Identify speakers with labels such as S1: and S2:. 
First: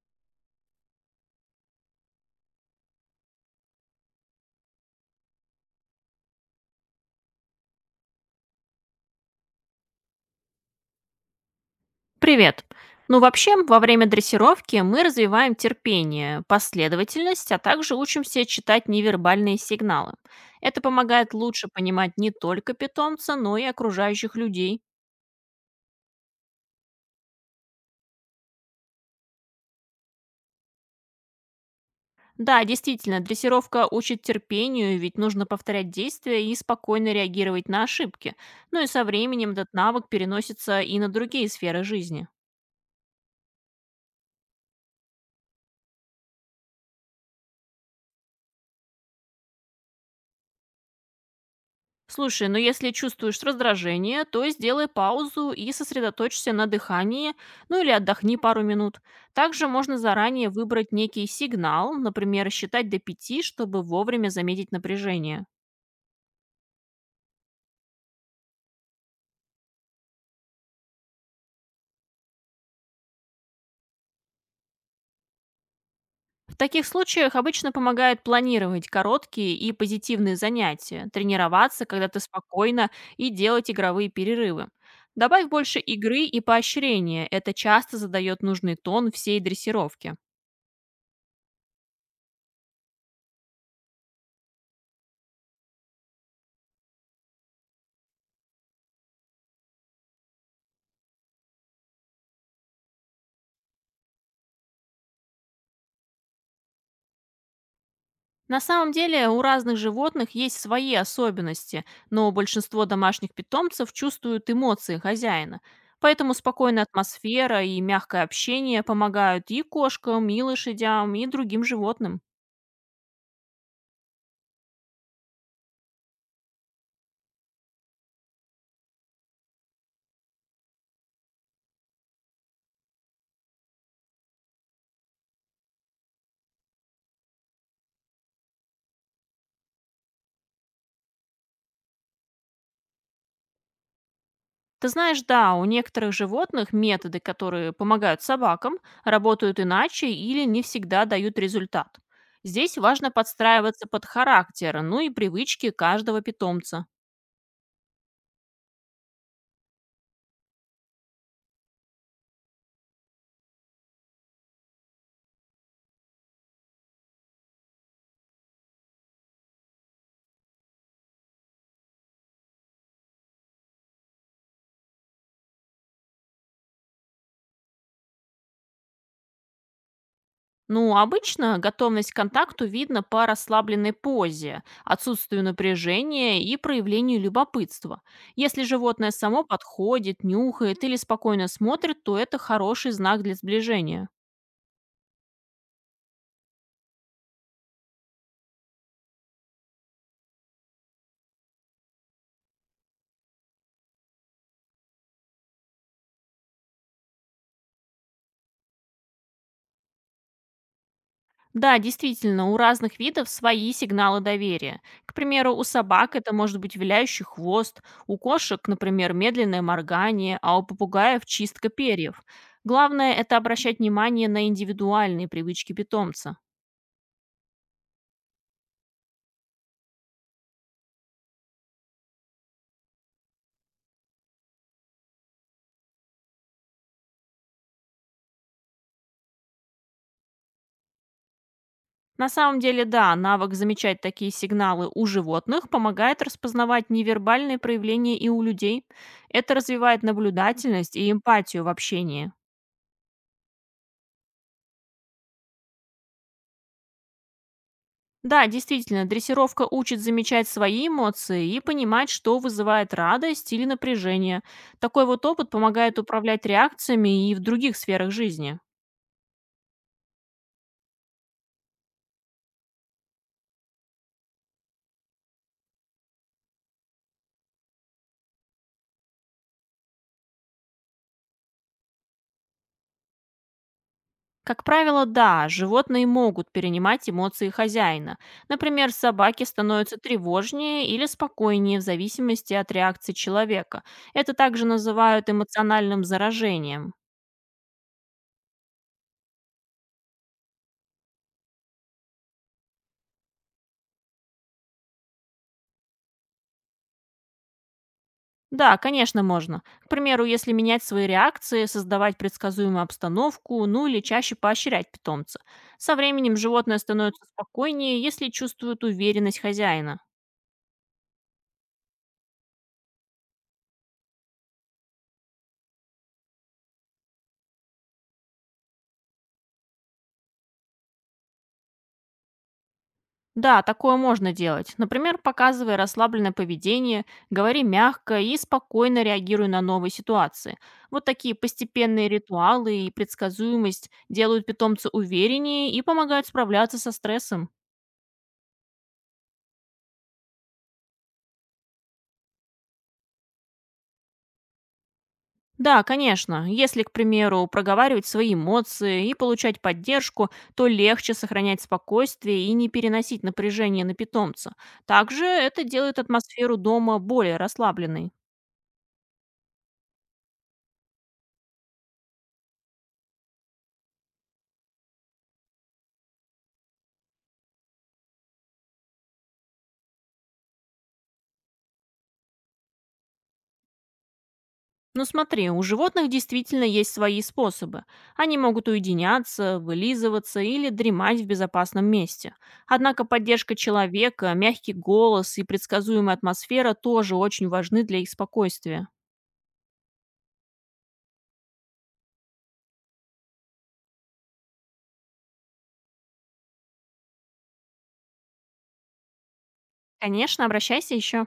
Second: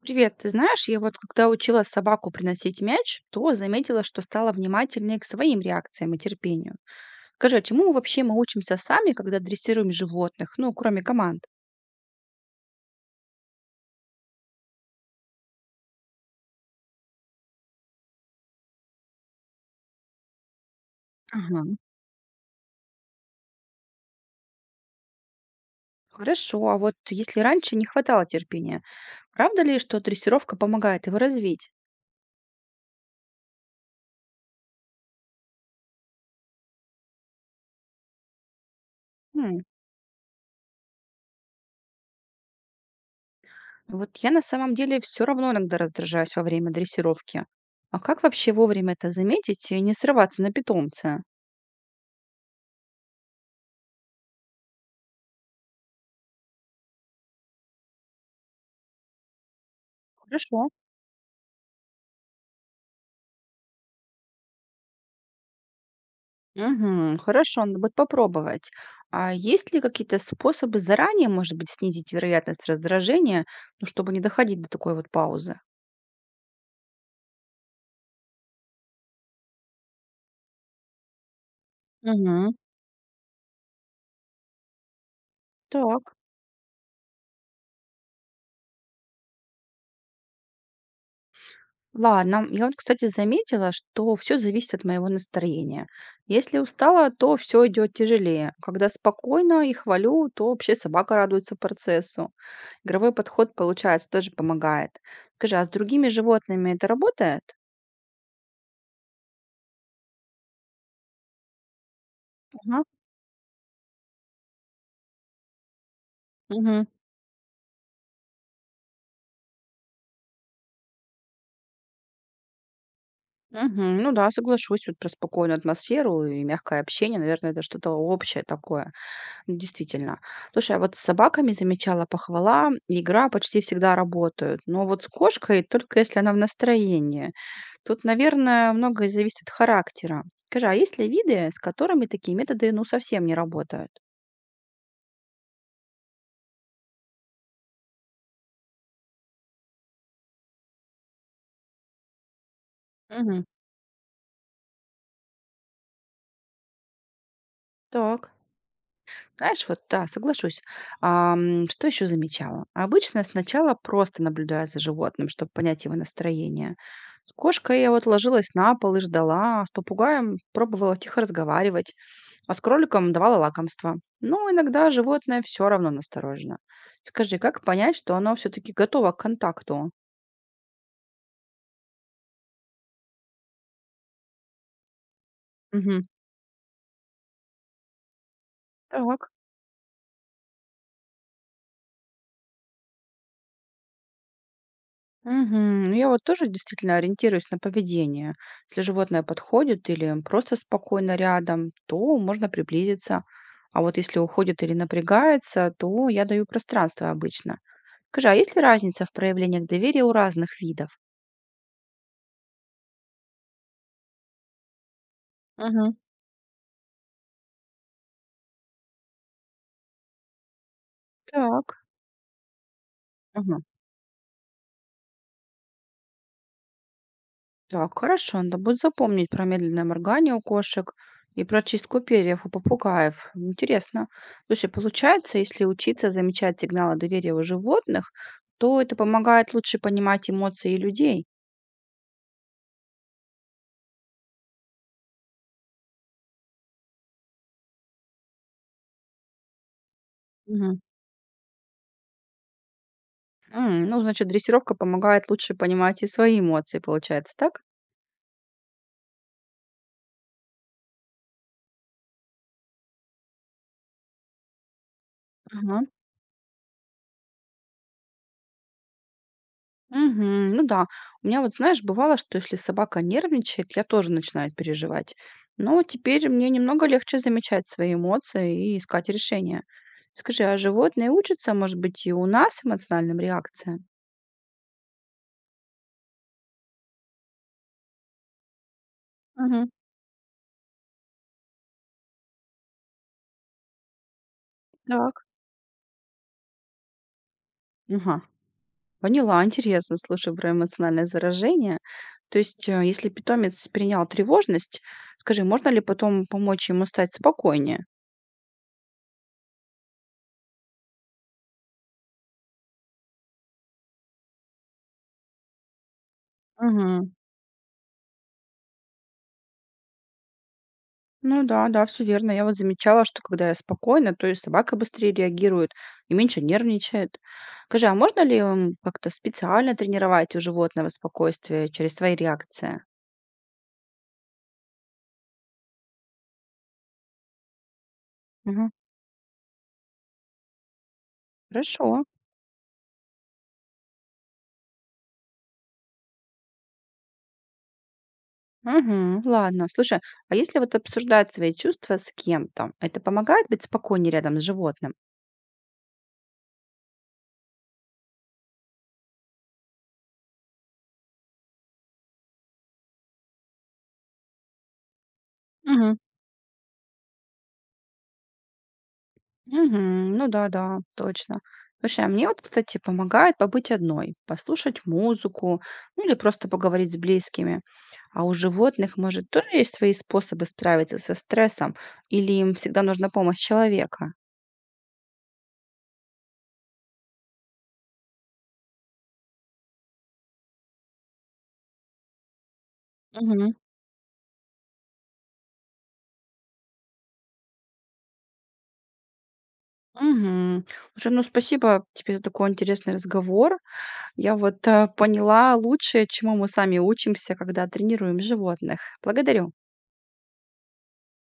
S1: Привет, ты знаешь, я вот когда учила собаку приносить мяч, то заметила, что стала внимательнее к своим реакциям и терпению. Скажи, а чему вообще мы учимся сами, когда дрессируем животных, ну, кроме команд?
S2: Привет. Ну, вообще, во время дрессировки мы развиваем терпение, последовательность, а также учимся читать невербальные сигналы. Это помогает
S1: Ага.
S2: лучше понимать не только питомца, но и окружающих людей.
S1: Хорошо, а вот если раньше не хватало терпения, правда ли, что дрессировка помогает его развить?
S2: Да, действительно, дрессировка учит терпению, ведь нужно повторять действия и спокойно реагировать на ошибки. Ну и со временем
S1: Хм,
S2: этот навык переносится и на другие сферы жизни.
S1: Вот я на самом деле все равно иногда раздражаюсь во время дрессировки. А как вообще вовремя это заметить и не срываться на питомца?
S2: Слушай, ну если чувствуешь раздражение, то сделай паузу и сосредоточься на дыхании, ну или отдохни пару минут. Также можно заранее
S1: Хорошо.
S2: выбрать некий сигнал, например, считать до 5, чтобы вовремя заметить напряжение.
S1: Мгм. Хорошо, надо будет попробовать. А есть ли какие-то способы заранее, может быть, снизить вероятность раздражения, ну, чтобы не доходить до такой вот паузы?
S2: В таких случаях обычно помогает планировать короткие и позитивные занятия, тренироваться, когда ты
S1: Угу.
S2: спокойно, и делать игровые перерывы. Добавь больше
S1: Так.
S2: игры и поощрения, это часто задает нужный тон всей дрессировке.
S1: Ладно. Я вот, кстати, заметила, что все зависит от моего настроения. Если устала, то все идет тяжелее. Когда спокойно и хвалю, то вообще собака радуется процессу. Игровой подход, получается, тоже помогает. Скажи, а с другими животными это работает?
S2: На самом деле у разных животных есть свои особенности, но большинство домашних питомцев чувствуют эмоции хозяина. Поэтому спокойная
S1: Ага.
S2: атмосфера и мягкое общение помогают и кошкам, и лошадям, и другим животным.
S1: Мгм. Ну да, соглашусь, вот про спокойную атмосферу и мягкое общение, наверное, это что-то общее такое, ну, действительно. Слушай, а вот с собаками замечала похвала, и игра почти всегда работают, но вот с кошкой только если она в настроении. Тут, наверное, многое зависит от характера. Скажи, а есть ли виды, с которыми такие методы, ну, совсем не работают?
S2: Ты знаешь, да, у некоторых животных методы, которые помогают собакам, работают иначе или не всегда дают результат. Здесь важно
S1: Мгм.
S2: подстраиваться под характер, ну и привычки каждого питомца.
S1: Так. Знаешь, вот да, соглашусь. Что еще замечала? Обычно сначала просто наблюдаю за животным, чтобы понять его настроение. С кошкой я вот ложилась на пол и ждала, а с попугаем пробовала тихо разговаривать, а с кроликом давала лакомство. Но иногда животное все равно насторожено. Скажи, как понять, что оно все-таки готово к контакту?
S2: Ну, обычно готовность к контакту видно по расслабленной позе, отсутствию
S1: Мгм.
S2: напряжения и проявлению любопытства. Если животное
S1: Так.
S2: само подходит, нюхает или спокойно смотрит, то это хороший знак для сближения.
S1: Мгм. Ну, я вот тоже действительно ориентируюсь на поведение. Если животное подходит или просто спокойно рядом, то можно приблизиться. А вот если уходит или напрягается, то я даю пространство обычно. Скажи, а есть ли разница в проявлениях доверия у разных видов?
S2: Да, действительно, у разных видов свои сигналы доверия. К примеру, у
S1: Мгм.
S2: собак это может быть виляющий хвост, у кошек, например, медленное моргание, а у попугаев
S1: Так.
S2: чистка
S1: Так.
S2: перьев. Главное– это обращать внимание на индивидуальные привычки питомца.
S1: Так, хорошо, надо будет запомнить про медленное моргание у кошек и про чистку перьев у попугаев. Интересно. Слушай, получается, если учиться замечать сигналы доверия у животных, то это помогает лучше понимать эмоции людей.
S2: На самом деле, да, навык замечать такие сигналы у животных помогает распознавать невербальные проявления и у людей. Это развивает
S1: Мгм.
S2: наблюдательность и эмпатию в общении.
S1: Ну, значит, дрессировка помогает лучше понимать и свои эмоции, получается, так?
S2: Да, действительно, дрессировка учит замечать свои эмоции и понимать, что вызывает радость или напряжение. Такой вот опыт
S1: Ага.
S2: помогает управлять реакциями и в других сферах жизни.
S1: Мгм. Ну да. У меня вот, знаешь, бывало, что если собака нервничает, я тоже начинаю переживать. Но теперь мне немного легче замечать свои эмоции и искать решения. Скажи, а животные учатся, может быть, и у нас эмоциональным реакциям?
S2: Как правило, да, животные могут перенимать эмоции хозяина. Например, собаки
S1: Мгм.
S2: становятся тревожнее или спокойнее в зависимости от реакции человека. Это также
S1: Так.
S2: называют эмоциональным заражением.
S1: Ага, поняла. Интересно, слушай, про эмоциональное заражение. То есть, если питомец перенял тревожность, скажи, можно ли потом помочь ему стать спокойнее?
S2: Да, конечно, можно. К примеру, если менять свои реакции, создавать предсказуемую обстановку, ну или чаще поощрять питомца. Со временем животное
S1: Мгм.
S2: становится спокойнее, если чувствует уверенность хозяина.
S1: Ну да, да, все верно. Я вот замечала, что когда я спокойна, то и собака быстрее реагирует и меньше нервничает. Скажи, а можно ли как-то специально тренировать у животного спокойствие через свои реакции?
S2: Да, такое можно делать. Например, показывай расслабленное поведение, говори мягко и
S1: Мгм.
S2: спокойно реагируй на новые ситуации. Вот такие
S1: Хорошо.
S2: постепенные ритуалы и предсказуемость делают питомца увереннее и помогают справляться со стрессом.
S1: Мгм. Ладно. Слушай, а если вот обсуждать свои чувства с кем-то, это помогает быть спокойнее рядом с животным?
S2: Да, конечно, если, к примеру, проговаривать свои эмоции и получать поддержку, то легче сохранять спокойствие и не переносить напряжение на питомца. Также это
S1: Мгм.
S2: делает атмосферу дома более расслабленной.
S1: Мгм. Ну да-да, точно. Слушай, а мне вот, кстати, помогает побыть одной, послушать музыку, ну или просто поговорить с близкими. А у животных, может, тоже есть свои способы справиться со стрессом, или им всегда нужна помощь человека?
S2: Ну смотри, у животных действительно есть свои способы. Они могут уединяться, вылизываться или дремать в безопасном месте. Однако
S1: Мгм.
S2: поддержка человека, мягкий голос и предсказуемая атмосфера тоже очень важны для их спокойствия.
S1: Мгм. Слушай, ну спасибо тебе за такой интересный разговор. Я вот поняла лучше, чему мы сами учимся, когда тренируем животных. Благодарю.
S2: Конечно, обращайся еще.